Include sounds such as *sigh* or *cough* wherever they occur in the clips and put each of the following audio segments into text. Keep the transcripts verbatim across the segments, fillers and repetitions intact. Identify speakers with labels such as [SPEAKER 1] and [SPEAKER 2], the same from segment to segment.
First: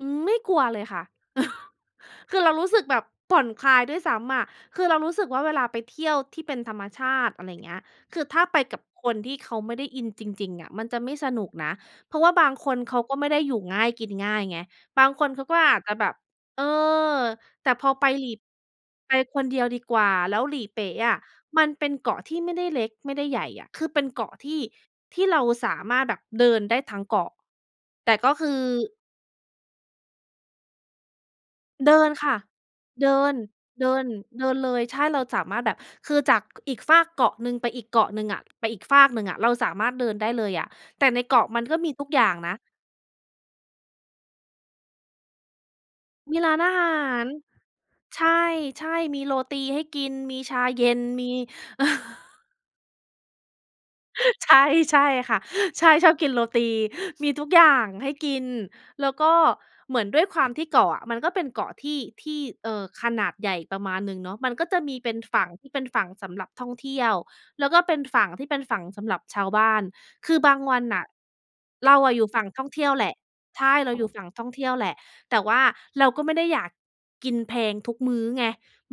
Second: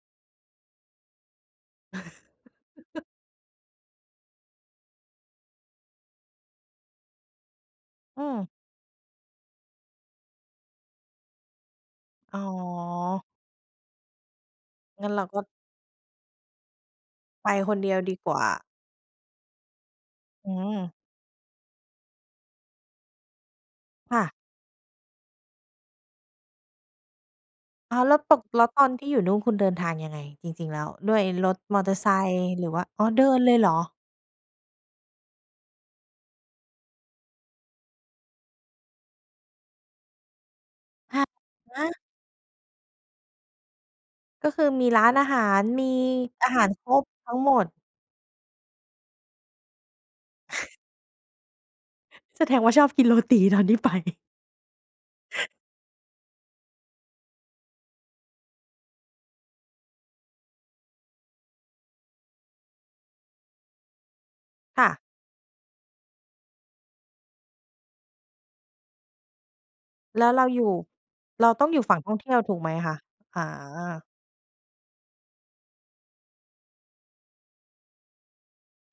[SPEAKER 1] อืม ไม่กลัวเลยค่ะ *chuckles* คือเรารู้สึกแบบ
[SPEAKER 2] *laughs*
[SPEAKER 1] ผ่อนคลายด้วยซ้ำอะ คือเรารู้สึกว่า เวลาไปเที่ยวที่เป็นธรรมชาติ อะไรอย่างเงี้ย ค
[SPEAKER 2] อื
[SPEAKER 1] ือถ้า
[SPEAKER 2] อ
[SPEAKER 1] ไปกับคนที่เขาไม่ได้อินจริง ๆ อะมันจะไม่สนุกนะ เพราะว่า
[SPEAKER 2] อ๋อ
[SPEAKER 1] บางคนเขาก็ไม่ได้อยู่ง่ายกินง่ายไง บ
[SPEAKER 2] ง
[SPEAKER 1] า
[SPEAKER 2] ั้
[SPEAKER 1] ง
[SPEAKER 2] นเร
[SPEAKER 1] ค
[SPEAKER 2] า
[SPEAKER 1] น
[SPEAKER 2] ก็
[SPEAKER 1] เขาก็อาจจะแบบ เออ
[SPEAKER 2] ไป
[SPEAKER 1] แต่
[SPEAKER 2] คน
[SPEAKER 1] พ
[SPEAKER 2] เด
[SPEAKER 1] อ
[SPEAKER 2] ียว
[SPEAKER 1] ไป
[SPEAKER 2] ดี
[SPEAKER 1] หลี
[SPEAKER 2] กว่า
[SPEAKER 1] ไปคนเดียวดีกว่า แล้ว
[SPEAKER 2] อื
[SPEAKER 1] หลีเป
[SPEAKER 2] ม
[SPEAKER 1] ๊ะอะมันเป็นเกาะที่ไม่ได้เล็ก ไม่ได้ใหญ่อะ คือเป็น
[SPEAKER 2] ค
[SPEAKER 1] เก
[SPEAKER 2] ่ะ
[SPEAKER 1] าะที่ ที่เราสามารถแบบเดินได้ทั้งเกาะ
[SPEAKER 2] อ้าว
[SPEAKER 1] แต
[SPEAKER 2] แล้
[SPEAKER 1] ่
[SPEAKER 2] ว
[SPEAKER 1] ก็
[SPEAKER 2] ตก
[SPEAKER 1] คือ
[SPEAKER 2] แล้วตอนที่อยู่นู่นคุณเดินทางยังไง? จริง ๆ แล้ว ด้วยรถมอเต
[SPEAKER 1] เ
[SPEAKER 2] อ
[SPEAKER 1] ด
[SPEAKER 2] ร์
[SPEAKER 1] ิ
[SPEAKER 2] ไซ
[SPEAKER 1] นค่
[SPEAKER 2] ค
[SPEAKER 1] ะ
[SPEAKER 2] ์? หรือว่า อ๋อ
[SPEAKER 1] เด
[SPEAKER 2] เด
[SPEAKER 1] ิ
[SPEAKER 2] ิ
[SPEAKER 1] น
[SPEAKER 2] นเลยเหรอ?
[SPEAKER 1] เดิน เดินเลย ใช่ เราสามารถแบบ คือจาก ก อีกฟากเกาะหนึ่งไปอีกเกาะหนึ่งอะ ไปอีกฟากหนึ่งอะ เราสามารถเดินได้เลยอะ แต่
[SPEAKER 2] ฮ
[SPEAKER 1] ในเกาะมันก
[SPEAKER 2] ฮ
[SPEAKER 1] ็มี
[SPEAKER 2] ะ?
[SPEAKER 1] ทุกอย่างนะ
[SPEAKER 2] ก็คือมีร้านอาหาร มี
[SPEAKER 1] มี
[SPEAKER 2] อา
[SPEAKER 1] ร้า
[SPEAKER 2] ห
[SPEAKER 1] น
[SPEAKER 2] าร
[SPEAKER 1] อา
[SPEAKER 2] ค
[SPEAKER 1] ห
[SPEAKER 2] รบ
[SPEAKER 1] าร
[SPEAKER 2] ทั้งหมด
[SPEAKER 1] ใช่ ๆ มีโรตีให้กิน มีชา
[SPEAKER 2] *chuckles*
[SPEAKER 1] เย็น มี *chuckles*
[SPEAKER 2] แสดงว่าชอบกินโรตีตอนที่ไป
[SPEAKER 1] ใช่ ใช่ค่ะ ใช่ ชอบกินโรตี มีทุกอย่างให้กิน แล้วก็เหมือนด้วยความที่เกาะอะมันก็เป็นเกาะที่ ที่ เอ่อ ขนาดใหญ่ประมาณหนึ่งเนาะ มันก็จะ
[SPEAKER 2] ค่
[SPEAKER 1] ม
[SPEAKER 2] ะ
[SPEAKER 1] ีเป็นฝั่งที่เป็นฝั่งสำหรับท่องเที่ยว แล้วก็เป็นฝั่งที่เป็นฝั่งสำหรับชาวบ้าน
[SPEAKER 2] แล
[SPEAKER 1] ค
[SPEAKER 2] ้ว
[SPEAKER 1] ื
[SPEAKER 2] เ
[SPEAKER 1] อ
[SPEAKER 2] รา
[SPEAKER 1] บา
[SPEAKER 2] อ
[SPEAKER 1] ง
[SPEAKER 2] ยู่
[SPEAKER 1] วันน่ะ
[SPEAKER 2] เราต้องอยู่
[SPEAKER 1] เร
[SPEAKER 2] ฝั่
[SPEAKER 1] า
[SPEAKER 2] งท
[SPEAKER 1] อ
[SPEAKER 2] ่
[SPEAKER 1] ะ
[SPEAKER 2] อง
[SPEAKER 1] อย
[SPEAKER 2] เ
[SPEAKER 1] ู
[SPEAKER 2] ท
[SPEAKER 1] ่
[SPEAKER 2] ี่ย
[SPEAKER 1] ฝ
[SPEAKER 2] ว
[SPEAKER 1] ั่ง
[SPEAKER 2] ถู
[SPEAKER 1] ท
[SPEAKER 2] ก
[SPEAKER 1] ่
[SPEAKER 2] ไ
[SPEAKER 1] อ
[SPEAKER 2] หม
[SPEAKER 1] งเที่
[SPEAKER 2] ค
[SPEAKER 1] ยว
[SPEAKER 2] ะ?
[SPEAKER 1] แหละ
[SPEAKER 2] อ๋
[SPEAKER 1] ใช่ เราอย
[SPEAKER 2] อ
[SPEAKER 1] ู่ฝั่งท่องเที่ยวแหละ แต่ว่าเราก็ไม่ได้อยากกินแพงทุกมื้อไง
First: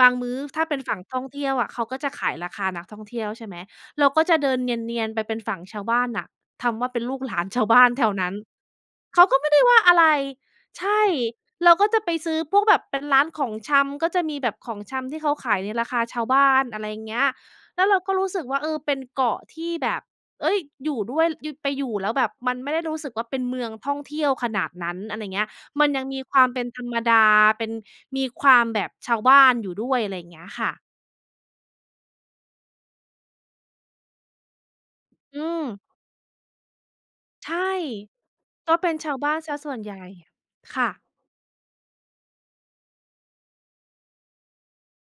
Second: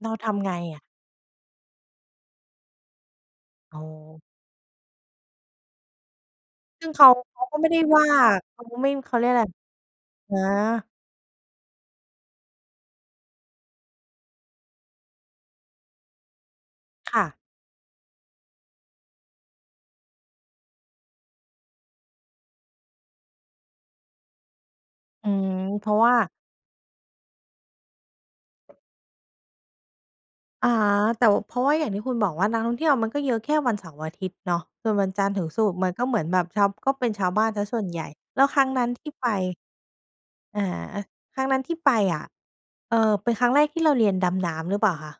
[SPEAKER 1] บ
[SPEAKER 2] เร
[SPEAKER 1] า
[SPEAKER 2] า
[SPEAKER 1] งม
[SPEAKER 2] ท
[SPEAKER 1] ื้อ
[SPEAKER 2] ำไง
[SPEAKER 1] ถ้าเป
[SPEAKER 2] อ
[SPEAKER 1] ็น
[SPEAKER 2] ะ?
[SPEAKER 1] ฝั่งท่องเที่ยวอะเขาก็จะขายราคานักท่องเที่ยว ใช่ไหม
[SPEAKER 2] อ๋
[SPEAKER 1] เราก
[SPEAKER 2] อ
[SPEAKER 1] ็จะเดินเนียน ๆ ไปเป็นฝั่งชาวบ้านน่ะ ทำ
[SPEAKER 2] ซ
[SPEAKER 1] ว
[SPEAKER 2] ึ
[SPEAKER 1] ่
[SPEAKER 2] ่
[SPEAKER 1] า
[SPEAKER 2] ง
[SPEAKER 1] เป
[SPEAKER 2] เ
[SPEAKER 1] ็
[SPEAKER 2] ข
[SPEAKER 1] น
[SPEAKER 2] า
[SPEAKER 1] ลูก หล
[SPEAKER 2] เข
[SPEAKER 1] า
[SPEAKER 2] า
[SPEAKER 1] น
[SPEAKER 2] ก็
[SPEAKER 1] ช
[SPEAKER 2] ไ
[SPEAKER 1] า
[SPEAKER 2] ม่
[SPEAKER 1] ว
[SPEAKER 2] ไ
[SPEAKER 1] บ
[SPEAKER 2] ด้
[SPEAKER 1] ้าน
[SPEAKER 2] ว
[SPEAKER 1] แถ
[SPEAKER 2] ่า
[SPEAKER 1] วนั้น
[SPEAKER 2] เขาก็ไม่ เขา
[SPEAKER 1] เข
[SPEAKER 2] เ
[SPEAKER 1] า
[SPEAKER 2] รียก
[SPEAKER 1] ก
[SPEAKER 2] อ
[SPEAKER 1] ็
[SPEAKER 2] ะไร
[SPEAKER 1] ไม่ได้ว่าอะไร
[SPEAKER 2] อ
[SPEAKER 1] ใ
[SPEAKER 2] า
[SPEAKER 1] ช่ เราก็จะไปซื้อพวกแบบเป็นร้านของชำ ก็จะมีแบบของชำที่เขาขายในราคาชาวบ้าน อะไร
[SPEAKER 2] ค
[SPEAKER 1] เงี
[SPEAKER 2] ่
[SPEAKER 1] ้
[SPEAKER 2] ะ
[SPEAKER 1] ย แล้วเราก็รู้สึกว่า เออ เป็นเกาะที่แบบ เอ๊ย! อยู่ด้วย อยู่ ไปอยู่แล้วแบบมันไม่ได้รู้สึกว่า เป็นเมืองท่องเที่ยวขนาดนั้น อะไร
[SPEAKER 2] อื
[SPEAKER 1] เงี้
[SPEAKER 2] ม
[SPEAKER 1] ย
[SPEAKER 2] เ
[SPEAKER 1] ม
[SPEAKER 2] พ
[SPEAKER 1] ั
[SPEAKER 2] ร
[SPEAKER 1] น
[SPEAKER 2] าะ
[SPEAKER 1] ยั
[SPEAKER 2] ว
[SPEAKER 1] ง
[SPEAKER 2] ่า
[SPEAKER 1] มีความเป็นธรรมดา เป็น มีความแบบชาวบ้านอยู่ด้วย อะไรอย่างเงี้ยค
[SPEAKER 2] อา
[SPEAKER 1] ่ะ
[SPEAKER 2] แต่ว เพราะว่าอย่างที่คุณบอกว่านักท่องเที่ยวมันก็เยอะแค่วันเสาร์อาทิตย์เนาะ ส่วนวันจันทร์
[SPEAKER 1] อ
[SPEAKER 2] ถ
[SPEAKER 1] ื
[SPEAKER 2] ึงศุ
[SPEAKER 1] ม
[SPEAKER 2] กร์มันก็เหมือนแบบชาว ก็เป็นชาวบ้า
[SPEAKER 1] ใช
[SPEAKER 2] นเ
[SPEAKER 1] ่
[SPEAKER 2] สียส่วนใหญ่ แล้วครั้ง
[SPEAKER 1] ก็
[SPEAKER 2] นั
[SPEAKER 1] เ
[SPEAKER 2] ้
[SPEAKER 1] ป
[SPEAKER 2] น
[SPEAKER 1] ็น
[SPEAKER 2] ท
[SPEAKER 1] ช
[SPEAKER 2] ี่
[SPEAKER 1] าว
[SPEAKER 2] ไป
[SPEAKER 1] บ้านเสียส่วนใหญ่
[SPEAKER 2] อา
[SPEAKER 1] ค่ะ
[SPEAKER 2] ครั้งนั้นที่ไปอะ เอ่อ เป็นครั้งแรกที่เราเรียนดำน้ำหรือเปล่าคะ?